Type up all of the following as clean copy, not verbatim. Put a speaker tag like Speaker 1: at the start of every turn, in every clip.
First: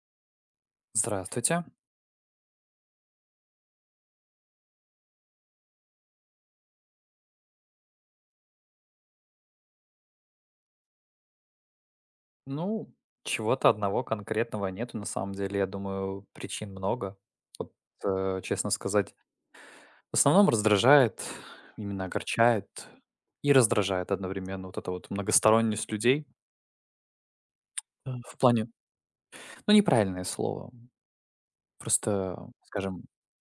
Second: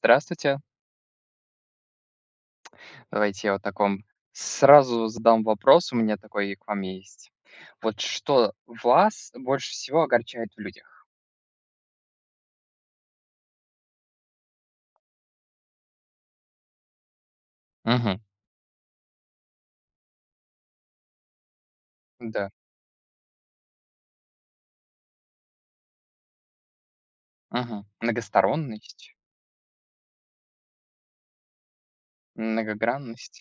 Speaker 1: Здравствуйте.
Speaker 2: Здравствуйте.
Speaker 1: Давайте я вот таком сразу задам вопрос, у меня такой к вам есть. Вот что вас больше всего огорчает в людях?
Speaker 2: Ну, чего-то одного конкретного нету, на самом деле. Я думаю, причин много. Вот,
Speaker 1: Мгм.
Speaker 2: честно сказать, в основном раздражает, именно
Speaker 1: Да.
Speaker 2: огорчает и раздражает одновременно вот эта вот многосторонность людей
Speaker 1: Мгм.
Speaker 2: в плане,
Speaker 1: Многосторонность,
Speaker 2: ну, неправильное слово, просто, скажем,
Speaker 1: многогранность.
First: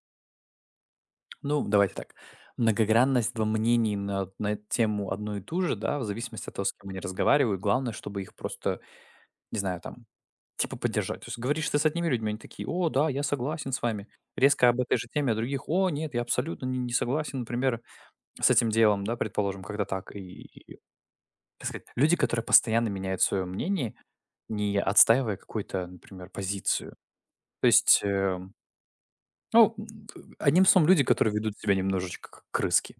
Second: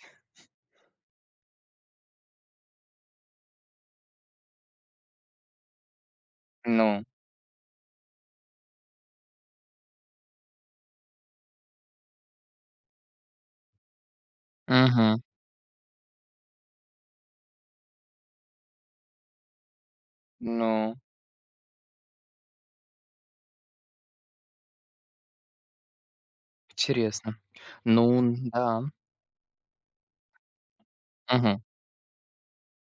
Speaker 2: ну, давайте так, многогранность во мнении на тему одну и ту же, да, в зависимости от того, с кем они
Speaker 1: Ну.
Speaker 2: разговаривают. Главное, чтобы их просто, не знаю, там, типа поддержать. То есть говоришь ты с одними людьми, они такие: "О да, я согласен с вами". Резко об этой же
Speaker 1: Мгм.
Speaker 2: теме, а других: "О нет, я абсолютно не согласен, например, с этим делом", да, предположим, когда так. И,
Speaker 1: Ну,
Speaker 2: как сказать, люди, которые постоянно меняют свое мнение, не отстаивая какую-то, например, позицию.
Speaker 1: интересно.
Speaker 2: То есть,
Speaker 1: Ну, н-да.
Speaker 2: ну, одним словом, люди, которые ведут
Speaker 1: Мгм.
Speaker 2: себя немножечко как крыски.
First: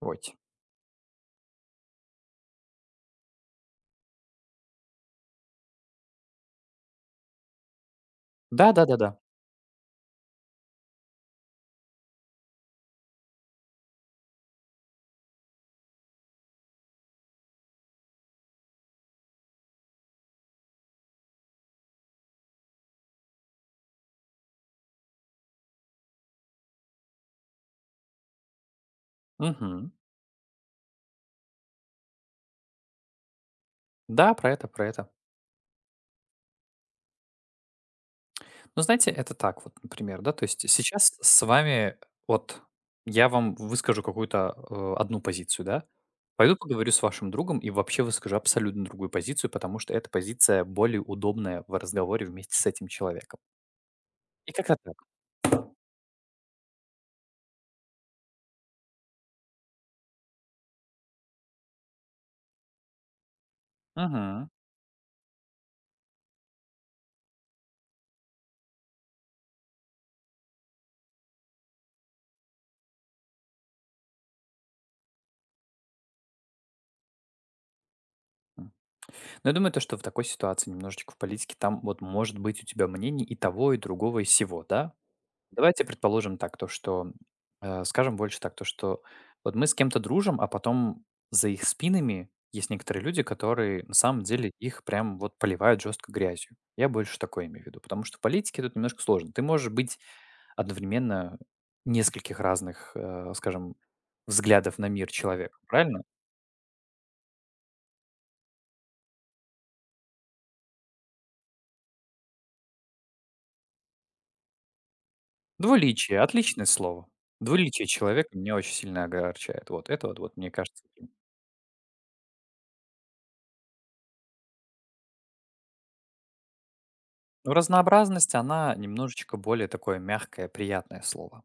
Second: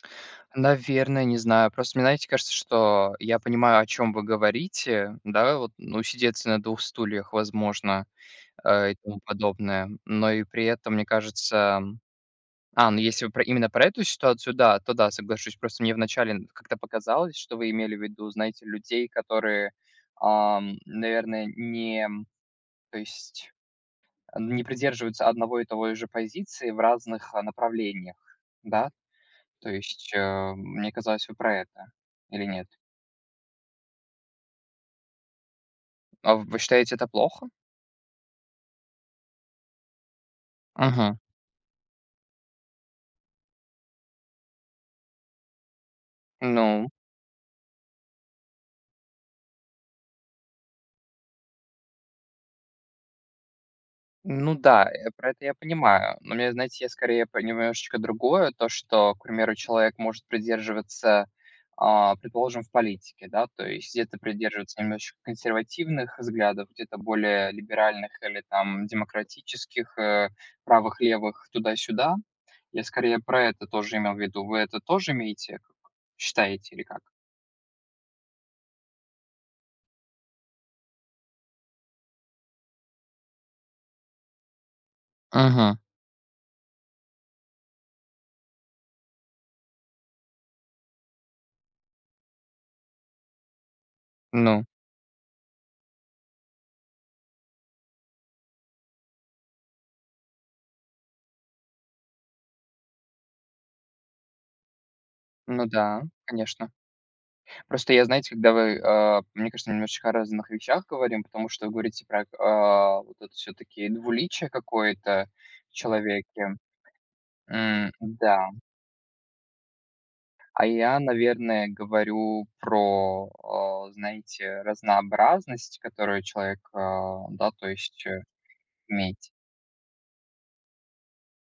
Speaker 2: Вот.
Speaker 1: Наверное, не знаю. Просто мне, знаете, кажется, что я понимаю, о чем вы говорите, да, вот, ну, сидеться на двух стульях, возможно, и
Speaker 2: Да-да-да-да.
Speaker 1: тому подобное. Но и при этом, мне кажется. А, ну если вы про именно про эту ситуацию, да, то да, соглашусь. Просто мне вначале н как-то показалось, что вы имели в виду, знаете, людей, которые, наверное, не, то есть, не придерживаются одного и того же позиции в разных, направлениях, да? То
Speaker 2: Мгм.
Speaker 1: есть, мне казалось, вы про это или нет?
Speaker 2: Да, про это, про это.
Speaker 1: А вы считаете это плохо?
Speaker 2: Ну, знаете, это так вот, например, да, то есть сейчас
Speaker 1: Мгм.
Speaker 2: с вами вот я вам выскажу какую-то одну позицию, да, пойду
Speaker 1: Ну.
Speaker 2: поговорю с вашим другом и вообще выскажу абсолютно другую позицию, потому что эта позиция более удобная в разговоре вместе с этим человеком. И
Speaker 1: Ну
Speaker 2: как-то
Speaker 1: да,
Speaker 2: так.
Speaker 1: про это я понимаю. Но мне, знаете, я скорее про немножечко другое, то, что, к примеру, человек может придерживаться, предположим, в политике, да, то есть где-то
Speaker 2: Мгм.
Speaker 1: придерживаться немножечко консервативных взглядов, где-то более либеральных или там демократических, правых, левых, туда-сюда. Я скорее про это тоже имел в виду. Вы это тоже имеете, как считаете или как?
Speaker 2: М. Но я думаю, то, что в такой ситуации немножечко в политике там вот может быть у тебя мнение и того, и другого, и всего, да?
Speaker 1: Ага.
Speaker 2: Давайте предположим так, то что, скажем больше так, то что вот мы с кем-то дружим, а потом за их спинами есть некоторые люди, которые на самом деле
Speaker 1: Ну.
Speaker 2: их прям вот поливают жестко грязью. Я больше такое имею в виду, потому что в политике тут немножко сложно. Ты можешь быть одновременно нескольких разных, скажем, взглядов на мир человека,
Speaker 1: Ну
Speaker 2: правильно?
Speaker 1: да, конечно. Просто я, знаете, когда вы, мне кажется, немножечко о разных вещах говорим, потому что вы говорите про, вот это все таки двуличие какое-то в
Speaker 2: Двуличие,
Speaker 1: человеке.
Speaker 2: отличное слово. Двуличие
Speaker 1: М,
Speaker 2: человека
Speaker 1: да.
Speaker 2: меня очень сильно огорчает. Вот это вот, вот мне
Speaker 1: А
Speaker 2: кажется.
Speaker 1: я, наверное, говорю про, знаете, разнообразность, которую человек, да,
Speaker 2: Ну,
Speaker 1: то есть,
Speaker 2: разнообразность, она
Speaker 1: иметь.
Speaker 2: немножечко более такое мягкое, приятное слово.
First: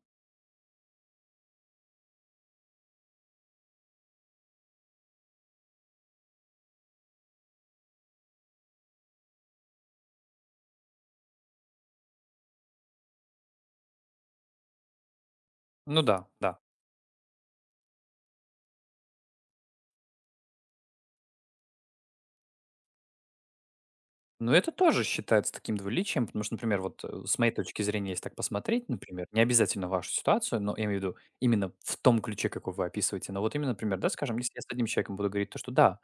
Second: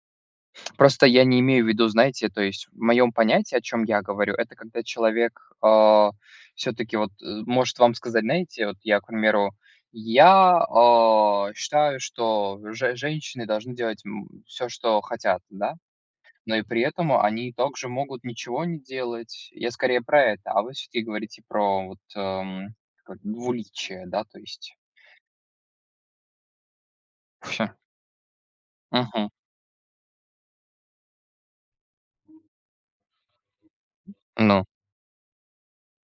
Speaker 1: Просто я не имею в виду, знаете, то есть в моем понятии, о чем я говорю, это когда человек, все-таки вот, может вам сказать, знаете, вот я, к примеру, я, считаю, что же женщины должны делать, все, что хотят, да,
Speaker 2: Ну да,
Speaker 1: но
Speaker 2: да.
Speaker 1: и при этом они также могут ничего не делать. Я скорее про это, а вы все-таки говорите про вот, как двуличие, да, то
Speaker 2: Но это
Speaker 1: есть.
Speaker 2: тоже считается таким двуличием, потому что, например, вот с моей точки зрения, если так посмотреть, например,
Speaker 1: Мгм.
Speaker 2: не обязательно вашу ситуацию, но я имею в виду именно в том ключе, какой вы описываете. Но вот именно, например, да, скажем, если я с
Speaker 1: Ну.
Speaker 2: одним человеком буду говорить то, что да,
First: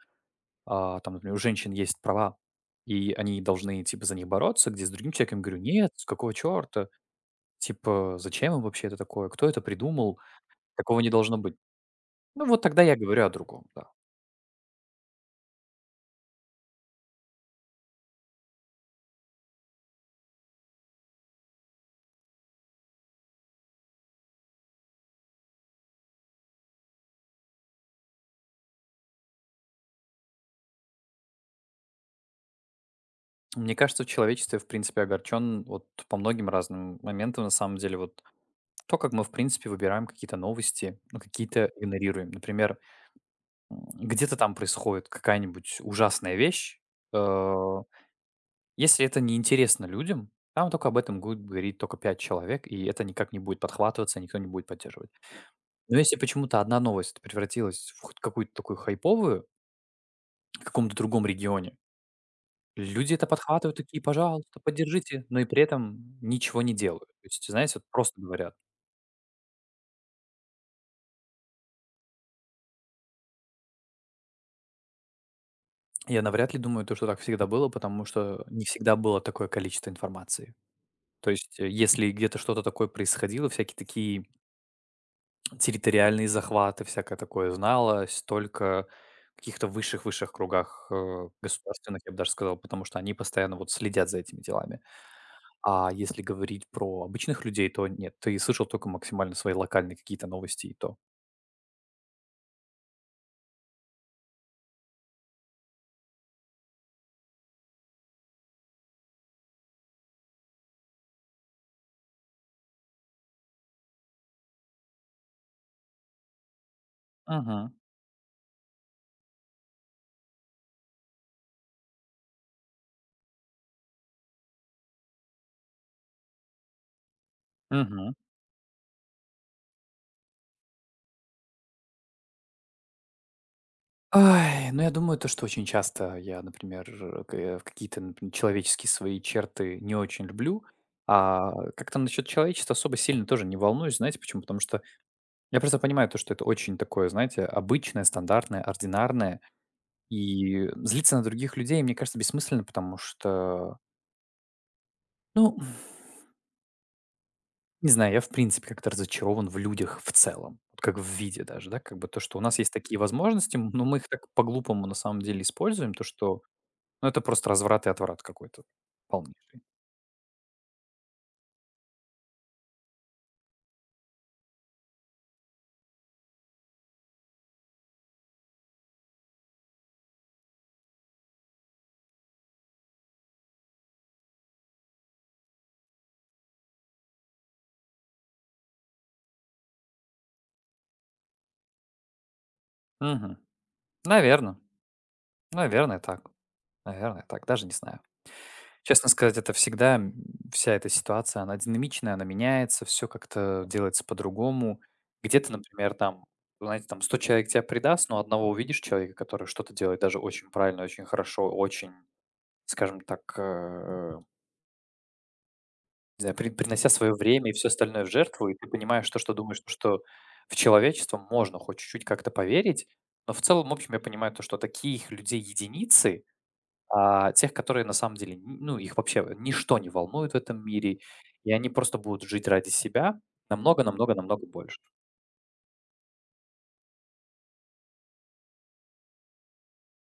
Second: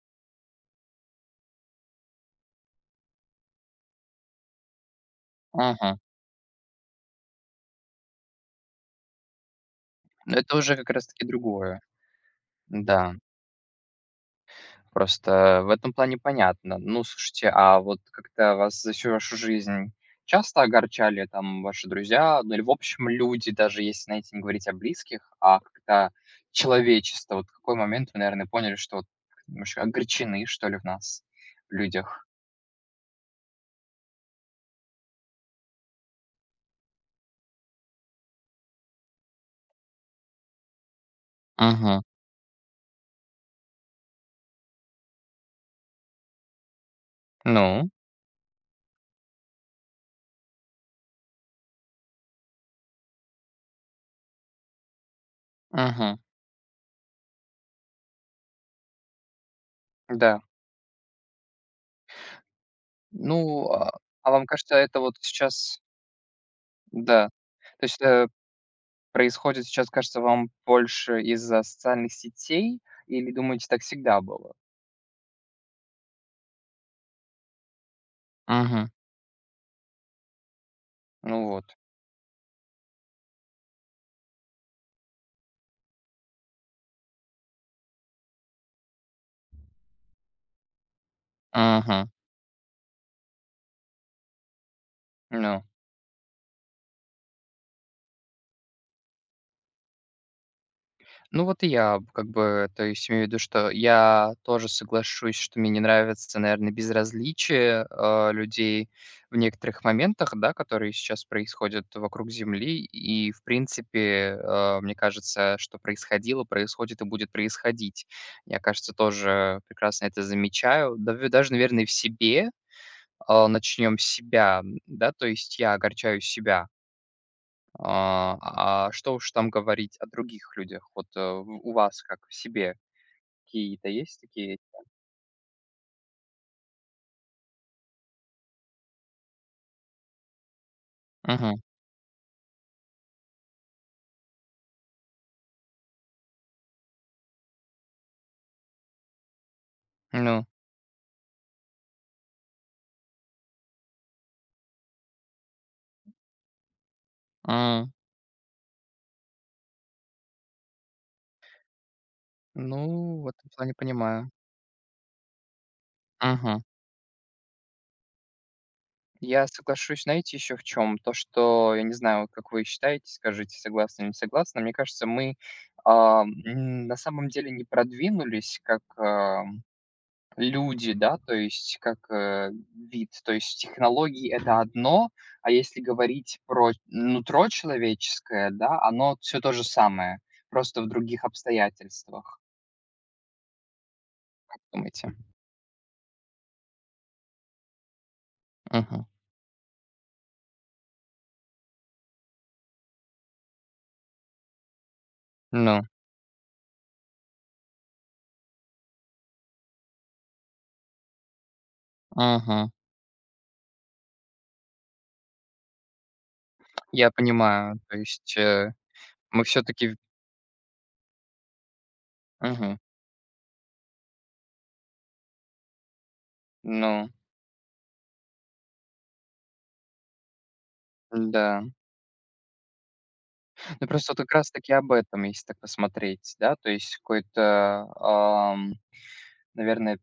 Speaker 2: а, там, например, у женщин есть права, и они должны, типа, за них бороться, где с другим человеком говорю, нет,
Speaker 1: Мгм.
Speaker 2: с какого черта, типа, зачем им вообще это такое, кто это придумал,
Speaker 1: Это уже как
Speaker 2: такого
Speaker 1: раз
Speaker 2: не
Speaker 1: таки
Speaker 2: должно быть.
Speaker 1: другое.
Speaker 2: Ну вот тогда я
Speaker 1: Да.
Speaker 2: говорю о другом, да.
Speaker 1: Просто в этом плане понятно. Ну, слушайте, а вот как-то вас за всю вашу жизнь часто огорчали там ваши друзья, ну или в общем люди, даже если, знаете, не говорить о близких, а как-то человечество? Вот в какой момент вы, наверное, поняли, что вот немножко огорчены, что ли, в нас, в людях?
Speaker 2: Мне кажется, в человечестве, в принципе, огорчен вот по многим разным моментам, на самом деле. Вот то, как мы, в принципе, выбираем какие-то новости, ну, какие-то
Speaker 1: Мгм.
Speaker 2: игнорируем. Например, где-то там происходит какая-нибудь ужасная вещь. э,
Speaker 1: Ну,
Speaker 2: Если это неинтересно людям, там только об этом будет говорить только пять человек, и это никак не будет подхватываться, никто не будет поддерживать. Но если
Speaker 1: мгм,
Speaker 2: почему-то одна новость превратилась в хоть какую-то такую хайповую
Speaker 1: да.
Speaker 2: в каком-то другом регионе, люди это
Speaker 1: Ну,
Speaker 2: подхватывают,
Speaker 1: а
Speaker 2: такие:
Speaker 1: а вам
Speaker 2: "Пожалуйста,
Speaker 1: кажется, это вот
Speaker 2: поддержите", но и при
Speaker 1: сейчас
Speaker 2: этом ничего не делают. То
Speaker 1: да.
Speaker 2: есть, знаете, вот
Speaker 1: То есть,
Speaker 2: просто говорят.
Speaker 1: происходит сейчас, кажется вам больше из-за социальных сетей, или думаете, так всегда было?
Speaker 2: Я навряд ли думаю, то, что так всегда было, потому что не
Speaker 1: Мгм.
Speaker 2: всегда было такое количество информации. То
Speaker 1: Ну
Speaker 2: есть,
Speaker 1: вот.
Speaker 2: если где-то что-то такое происходило, всякие такие территориальные захваты, всякое такое зналось только в каких-то высших-высших кругах, государственных,
Speaker 1: Мгм.
Speaker 2: я бы даже сказал, потому что они постоянно вот следят за этими делами.
Speaker 1: Ну.
Speaker 2: А если говорить про обычных людей, то нет, ты слышал только максимально свои локальные какие-то новости, и то.
Speaker 1: Ну вот и я, как бы, то есть имею в виду, что я тоже соглашусь, что мне не нравится, наверное, безразличие, людей в некоторых моментах, да, которые сейчас происходят вокруг Земли. И, в принципе, мне кажется, что происходило, происходит и будет
Speaker 2: Мгм.
Speaker 1: происходить. Я, кажется, тоже прекрасно это замечаю. Да, даже, наверное, в себе, начнем с себя, да, то есть я огорчаю себя.
Speaker 2: Мгм.
Speaker 1: А, а что уж там говорить о других людях? Вот у вас как в себе какие-то есть такие?
Speaker 2: Ай, ну, я думаю, то, что очень часто я, например, в какие-то, например, человеческие свои черты не очень люблю. А
Speaker 1: Мгм.
Speaker 2: как-то насчет человечества особо сильно тоже не волнуюсь. Знаете почему? Потому что я просто понимаю то, что это очень такое, знаете, обычное, стандартное, ординарное.
Speaker 1: Ну,
Speaker 2: И злиться на других людей, мне кажется, бессмысленно, потому что, ну, не
Speaker 1: м,
Speaker 2: знаю, я в принципе как-то разочарован в людях в целом. Вот как в виде даже, да, как бы то, что у нас есть такие
Speaker 1: ну, в этом
Speaker 2: возможности,
Speaker 1: плане
Speaker 2: но мы их так
Speaker 1: понимаю.
Speaker 2: по-глупому на самом деле используем, то, что
Speaker 1: Мгм.
Speaker 2: ну, это просто разврат и отврат какой-то
Speaker 1: Я
Speaker 2: полнейший.
Speaker 1: соглашусь, знаете, еще в чем? То, что, я не знаю, вот как вы считаете, скажите, согласны или не согласны, мне кажется, мы на самом деле не продвинулись как люди, да, то есть как, вид. То есть технологии- это одно, а если говорить про нутро человеческое, да, оно все то же самое, просто в других обстоятельствах.
Speaker 2: Мгм. Наверно,
Speaker 1: Думаете?
Speaker 2: наверное, так. Наверное, так. Даже не знаю.
Speaker 1: Мгм.
Speaker 2: Честно сказать, это всегда, вся эта ситуация, она динамичная, она меняется, все как-то делается по-другому. Где-то,
Speaker 1: Ну,
Speaker 2: например, там, знаете, там 100 человек тебя предаст, но одного увидишь человека, который что-то делает даже очень правильно, очень хорошо, очень,
Speaker 1: мгм.
Speaker 2: скажем так, не знаю, принося
Speaker 1: Я
Speaker 2: свое время и все
Speaker 1: понимаю, то
Speaker 2: остальное в
Speaker 1: есть,
Speaker 2: жертву, и ты понимаешь то, что
Speaker 1: мы
Speaker 2: думаешь,
Speaker 1: все
Speaker 2: то,
Speaker 1: таки в.
Speaker 2: что в человечество можно хоть чуть-чуть как-то поверить. Но в целом, в общем, я понимаю то, что таких людей единицы,
Speaker 1: Ну
Speaker 2: а тех, которые на самом деле, н ну, их вообще ничто не волнует в этом мире, и
Speaker 1: да.
Speaker 2: они просто будут жить ради себя намного
Speaker 1: Ну, просто
Speaker 2: намного
Speaker 1: вот как
Speaker 2: намного
Speaker 1: раз таки
Speaker 2: больше.
Speaker 1: об этом, если так посмотреть, да, то есть какой-то, наверное.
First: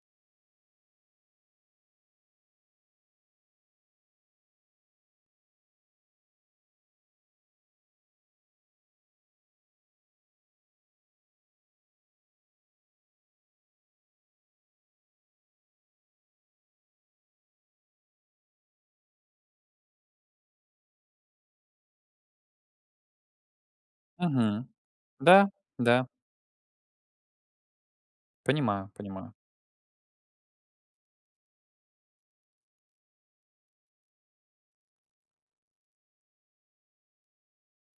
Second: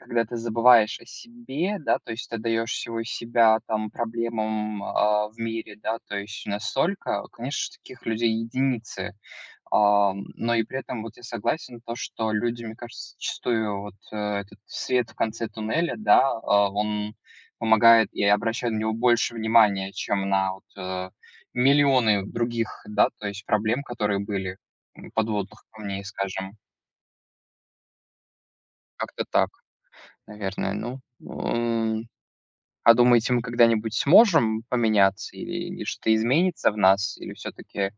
Speaker 1: Когда ты забываешь о себе, да, то есть ты даешь всего себя там проблемам, в мире, да, то есть настолько, конечно, таких людей единицы. Но и при этом вот я согласен, то, что люди, мне кажется, зачастую вот, этот свет в конце туннеля, да, он помогает и обращает на него больше внимания, чем на вот, миллионы других, да, то есть проблем, которые были,
Speaker 2: Мгм. Да,
Speaker 1: подводных
Speaker 2: да,
Speaker 1: камней, скажем.
Speaker 2: понимаю
Speaker 1: Как-то
Speaker 2: понимаю.
Speaker 1: так, наверное. Ну, а думаете, мы когда-нибудь сможем поменяться или что-то изменится в нас? Или все таки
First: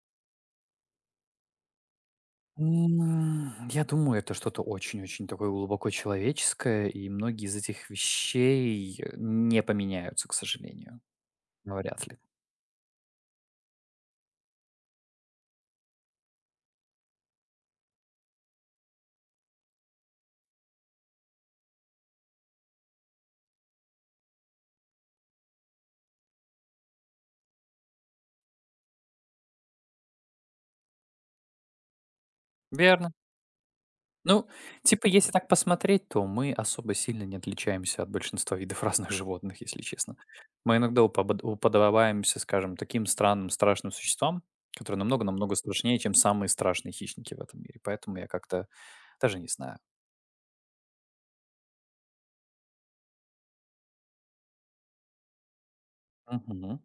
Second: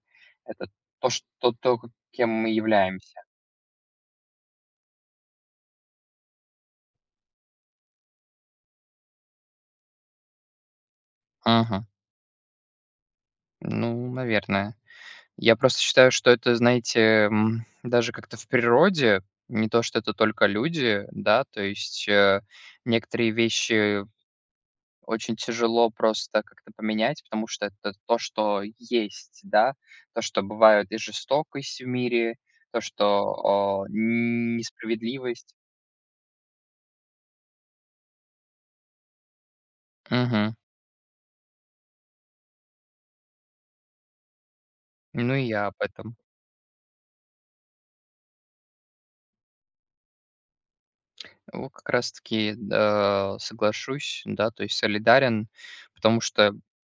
Speaker 1: это то, что то, кем мы являемся?
Speaker 2: Я думаю, это что-то очень-очень такое глубоко человеческое, и многие из этих вещей не поменяются, к сожалению. Ну,
Speaker 1: Ага.
Speaker 2: вряд ли.
Speaker 1: Ну, наверное. Я просто считаю, что это, знаете, даже как-то в природе, не то, что это только люди, да, то есть, некоторые вещи. Очень тяжело просто как-то поменять, потому что это то, что есть, да, то, что бывает и жестокость в мире, то,
Speaker 2: Верно.
Speaker 1: что,
Speaker 2: Ну, типа, если так
Speaker 1: несправедливость.
Speaker 2: посмотреть, то мы особо сильно не отличаемся от большинства видов разных животных, если честно.
Speaker 1: Мгм.
Speaker 2: Мы иногда уподобаемся, скажем, таким странным, страшным существам, которые
Speaker 1: Ну, и
Speaker 2: намного-намного
Speaker 1: я об
Speaker 2: страшнее, чем
Speaker 1: этом.
Speaker 2: самые страшные хищники в этом мире. Поэтому я как-то даже не знаю.
Speaker 1: Вот как раз таки, да, соглашусь, да, то есть солидарен, потому что
Speaker 2: Мгм.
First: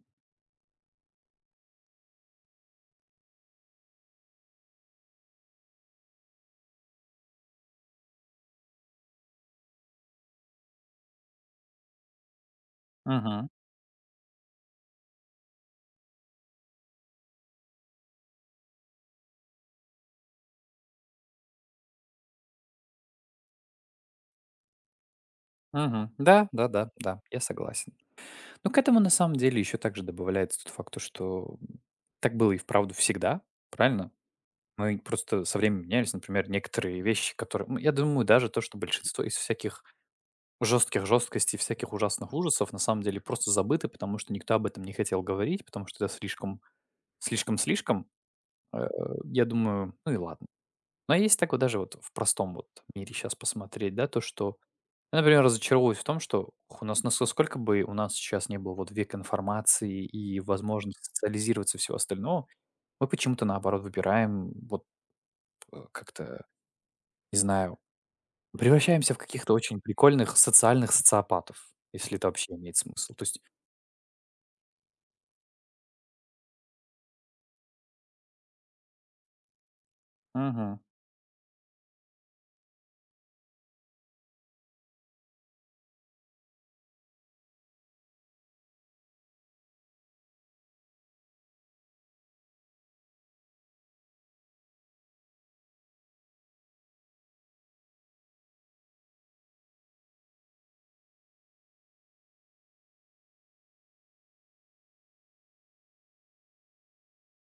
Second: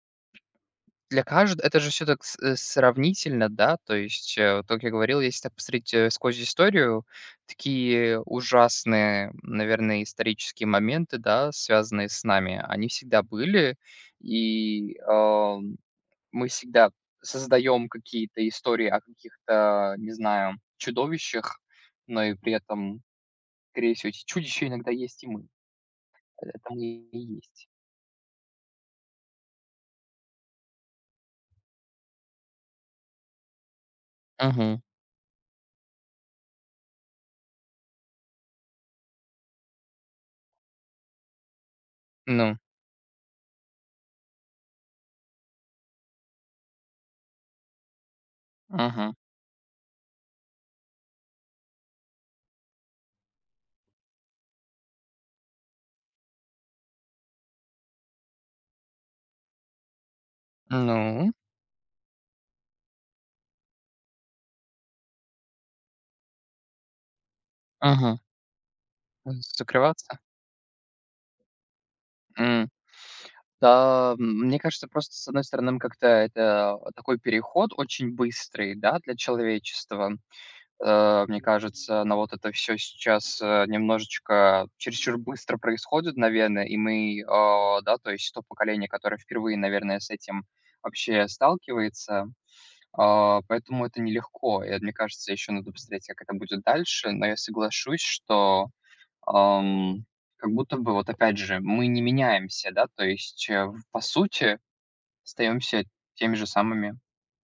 Speaker 1: для каждого это же все так сравнительно, да, то есть, вот как я говорил, если так посмотреть, сквозь историю, такие ужасные, наверное, исторические моменты, да, связанные с нами, они всегда
Speaker 2: Мгм.
Speaker 1: были. И, мы всегда создаем какие-то истории о каких-то, не знаю, чудовищах, но и при этом, скорее всего, эти чудища иногда есть и мы.
Speaker 2: Мгм. Да,
Speaker 1: Это
Speaker 2: да,
Speaker 1: мы
Speaker 2: да,
Speaker 1: и
Speaker 2: да, я
Speaker 1: есть.
Speaker 2: согласен. Ну, к этому на самом деле еще также добавляется тот факт, то, что так было и вправду всегда, правильно?
Speaker 1: Мгм.
Speaker 2: Мы просто со временем менялись, например, некоторые вещи, ну, я думаю, даже то, что большинство из всяких жестких жесткостей, всяких ужасных
Speaker 1: Ну.
Speaker 2: ужасов на самом деле просто забыты, потому что никто об этом не хотел говорить, потому что это слишком, слишком, слишком. Э,
Speaker 1: Мгм.
Speaker 2: Я думаю, ну и ладно. Но есть так вот даже вот в простом вот мире сейчас посмотреть, да, то, что я, например, разочаровываюсь в том, что у нас насколько бы у нас сейчас не было вот век информации и возможности
Speaker 1: Ну.
Speaker 2: социализироваться и всего остального, мы почему-то, наоборот, выбираем вот как-то, не знаю,
Speaker 1: Мгм.
Speaker 2: превращаемся в каких-то очень
Speaker 1: Закрываться?
Speaker 2: прикольных социальных социопатов, если это вообще
Speaker 1: М,
Speaker 2: имеет смысл. То есть,
Speaker 1: да, мне кажется, просто, с одной стороны, как-то это такой переход очень быстрый, да, для человечества.
Speaker 2: мгм,
Speaker 1: Мне кажется, но вот это все сейчас, немножечко чересчур быстро происходит, наверное, и мы, да, то есть то поколение, которое впервые, наверное, с этим вообще сталкивается, поэтому это нелегко. И, мне кажется, еще надо посмотреть, как это будет дальше, но я соглашусь, что ам, как будто бы вот опять же мы не меняемся, да, то есть, в по сути остаемся теми же самыми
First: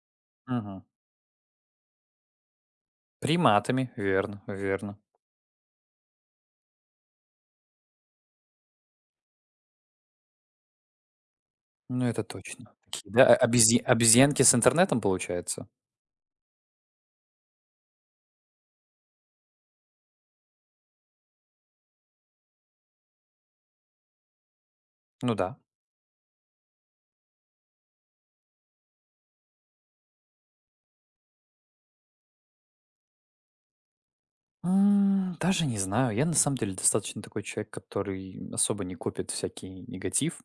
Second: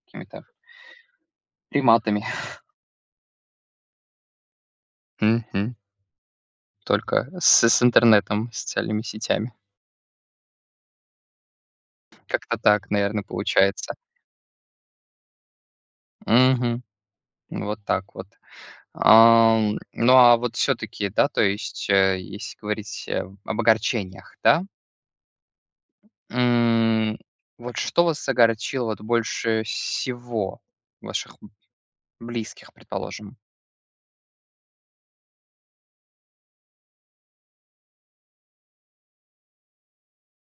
Speaker 1: какими-то
Speaker 2: мгм.
Speaker 1: приматами.
Speaker 2: Приматами, верно, верно.
Speaker 1: Мгм. Только с интернетом, с социальными сетями.
Speaker 2: Ну, это
Speaker 1: Как-то
Speaker 2: точно.
Speaker 1: так,
Speaker 2: Такие,
Speaker 1: наверное
Speaker 2: да,
Speaker 1: получается.
Speaker 2: обезьянки с интернетом, получается?
Speaker 1: Мгм. Вот так вот. Ну, а вот все таки да, то есть, если говорить, об огорчениях, да,
Speaker 2: Ну да.
Speaker 1: м, вот что вас огорчило вот больше всего? Ваших близких, предположим?
Speaker 2: Даже не знаю. Я на самом деле достаточно такой человек, который особо не копит всякий негатив.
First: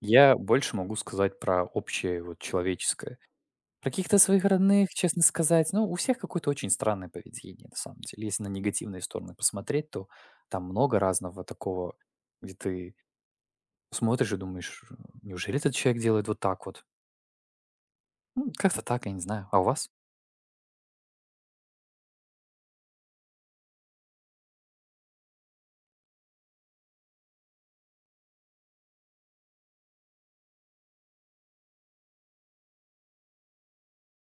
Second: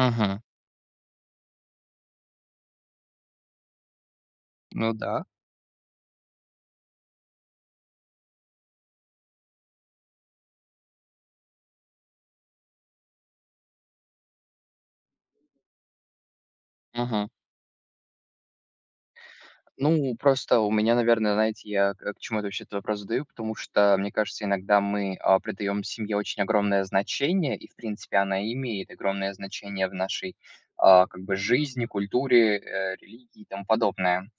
Speaker 2: Я больше могу сказать про общее вот человеческое. Про каких-то своих
Speaker 1: Ну
Speaker 2: родных, честно
Speaker 1: да.
Speaker 2: сказать, ну, у всех какое-то очень странное поведение, на самом деле. Если на негативные стороны посмотреть, то там много разного такого, где ты смотришь и думаешь, неужели этот человек делает вот так вот?
Speaker 1: Мгм.
Speaker 2: Ну, как-то так, я не знаю. А у вас?
Speaker 1: Ну, просто у меня, наверное, знаете, я к чему это вообще этот вопрос задаю, потому что, мне кажется, иногда мы придаем семье очень огромное значение, и, в принципе, она имеет огромное значение в нашей как бы жизни, культуре, религии и тому подобное.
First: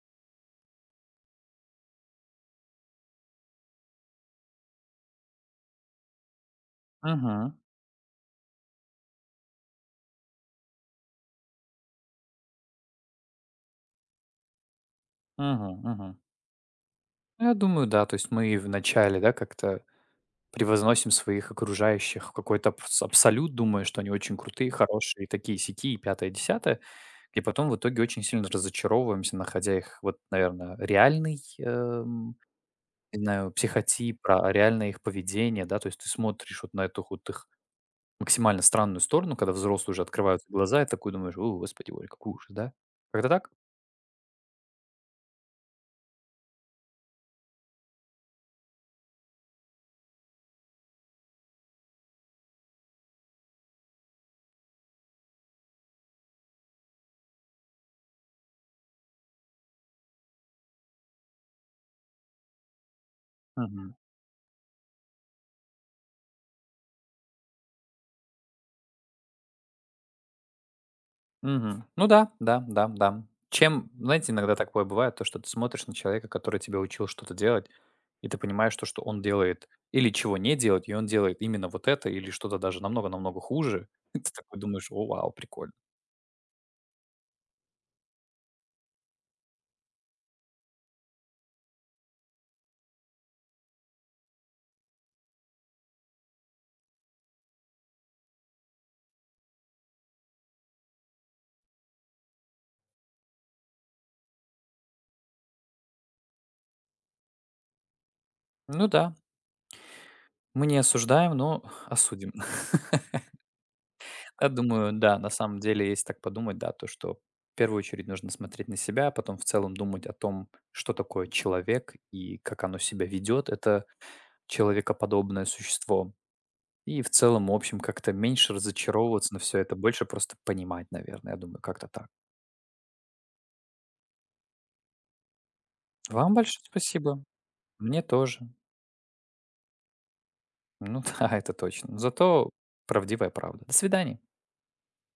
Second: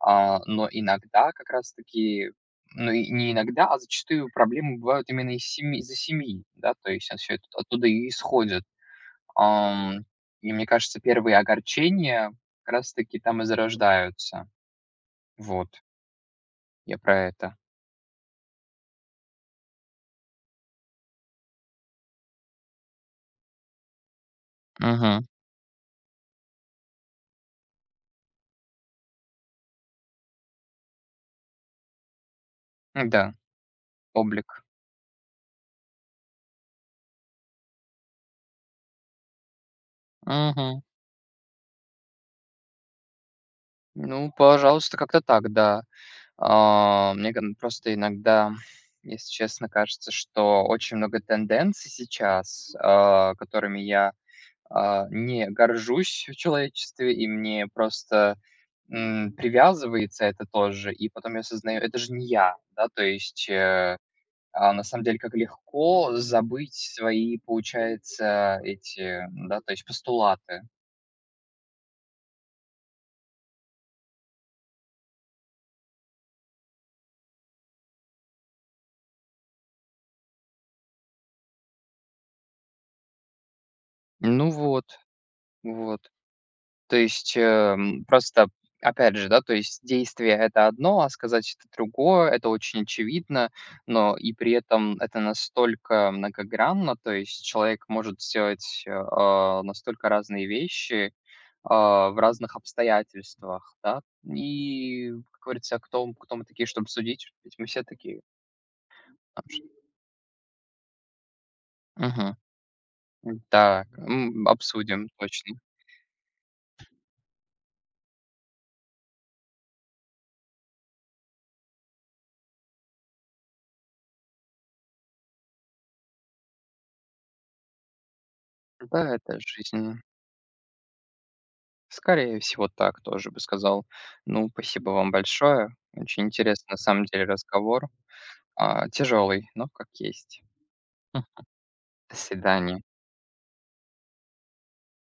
Speaker 1: А, но иногда как раз-таки, ну и не иногда, а зачастую проблемы бывают именно из семьи, из-за семьи, да, то есть все это
Speaker 2: Угу,
Speaker 1: оттуда и исходит. Ам, и мне кажется, первые огорчения как раз таки там и зарождаются.
Speaker 2: угу,
Speaker 1: Вот,
Speaker 2: угу.
Speaker 1: я про
Speaker 2: Я
Speaker 1: это.
Speaker 2: думаю, да, то есть мы и в начале, да, как-то превозносим своих окружающих в какой-то абсолют, думая, что они очень крутые,
Speaker 1: Мгм.
Speaker 2: хорошие, такие сики и пятое, десятое. И потом в итоге очень сильно разочаровываемся, находя их, вот, наверное, реальный, не
Speaker 1: Да,
Speaker 2: знаю, психотип, а,
Speaker 1: облик.
Speaker 2: реальное их поведение, да. То есть ты смотришь вот на эту вот их максимально странную сторону, когда взрослые уже открывают
Speaker 1: Мгм.
Speaker 2: глаза и такой думаешь: "О, господи, Боже, какой ужас", да? Как-то так?
Speaker 1: Ну, пожалуйста, как-то так, да. Просто иногда, если честно, кажется, что очень много тенденций сейчас, которыми я не горжусь в человечестве, и мне просто привязывается это тоже, и потом я осознаю, это же не я, да, то есть. А, на самом деле, как легко забыть свои, получается, эти, да, то есть постулаты.
Speaker 2: Мгм. Ну да, да, да, да. Чем, знаете, иногда такое бывает, то, что ты смотришь на человека, который тебя учил что-то делать, и ты понимаешь то, что он делает или чего не делает, и он делает именно вот это или что-то даже намного-намного хуже. И ты
Speaker 1: Ну
Speaker 2: такой думаешь,
Speaker 1: вот,
Speaker 2: о, вау, прикольно.
Speaker 1: вот. То есть, просто, опять же, да, то есть действие это одно, а сказать это другое, это очень очевидно, но и при этом это настолько многогранно, то есть человек может сделать настолько разные вещи в разных обстоятельствах, да. И, как говорится, кто мы такие, чтобы судить? Ведь мы все такие.
Speaker 2: Ну да,
Speaker 1: а
Speaker 2: мы не осуждаем, но осудим.
Speaker 1: Мгм. Да,
Speaker 2: Я думаю,
Speaker 1: обсудим
Speaker 2: да, на самом
Speaker 1: точно.
Speaker 2: деле, если так подумать, да, то, что в первую очередь нужно смотреть на себя, а потом в целом думать о том, что такое человек и как оно себя ведет, это человекоподобное существо. И в целом, в общем, как-то меньше
Speaker 1: Да,
Speaker 2: разочаровываться
Speaker 1: это
Speaker 2: на все это,
Speaker 1: жизнь.
Speaker 2: больше просто понимать, наверное, я думаю, как-то так.
Speaker 1: Скорее всего, так тоже бы сказал. Ну, спасибо вам большое. Очень
Speaker 2: Вам большое
Speaker 1: интересный на самом
Speaker 2: спасибо.
Speaker 1: деле разговор.
Speaker 2: Мне тоже.
Speaker 1: А, тяжелый, но как есть.
Speaker 2: Ну
Speaker 1: Хм.
Speaker 2: да, это точно.
Speaker 1: До
Speaker 2: Зато
Speaker 1: свидания.
Speaker 2: правдивая правда. До свидания.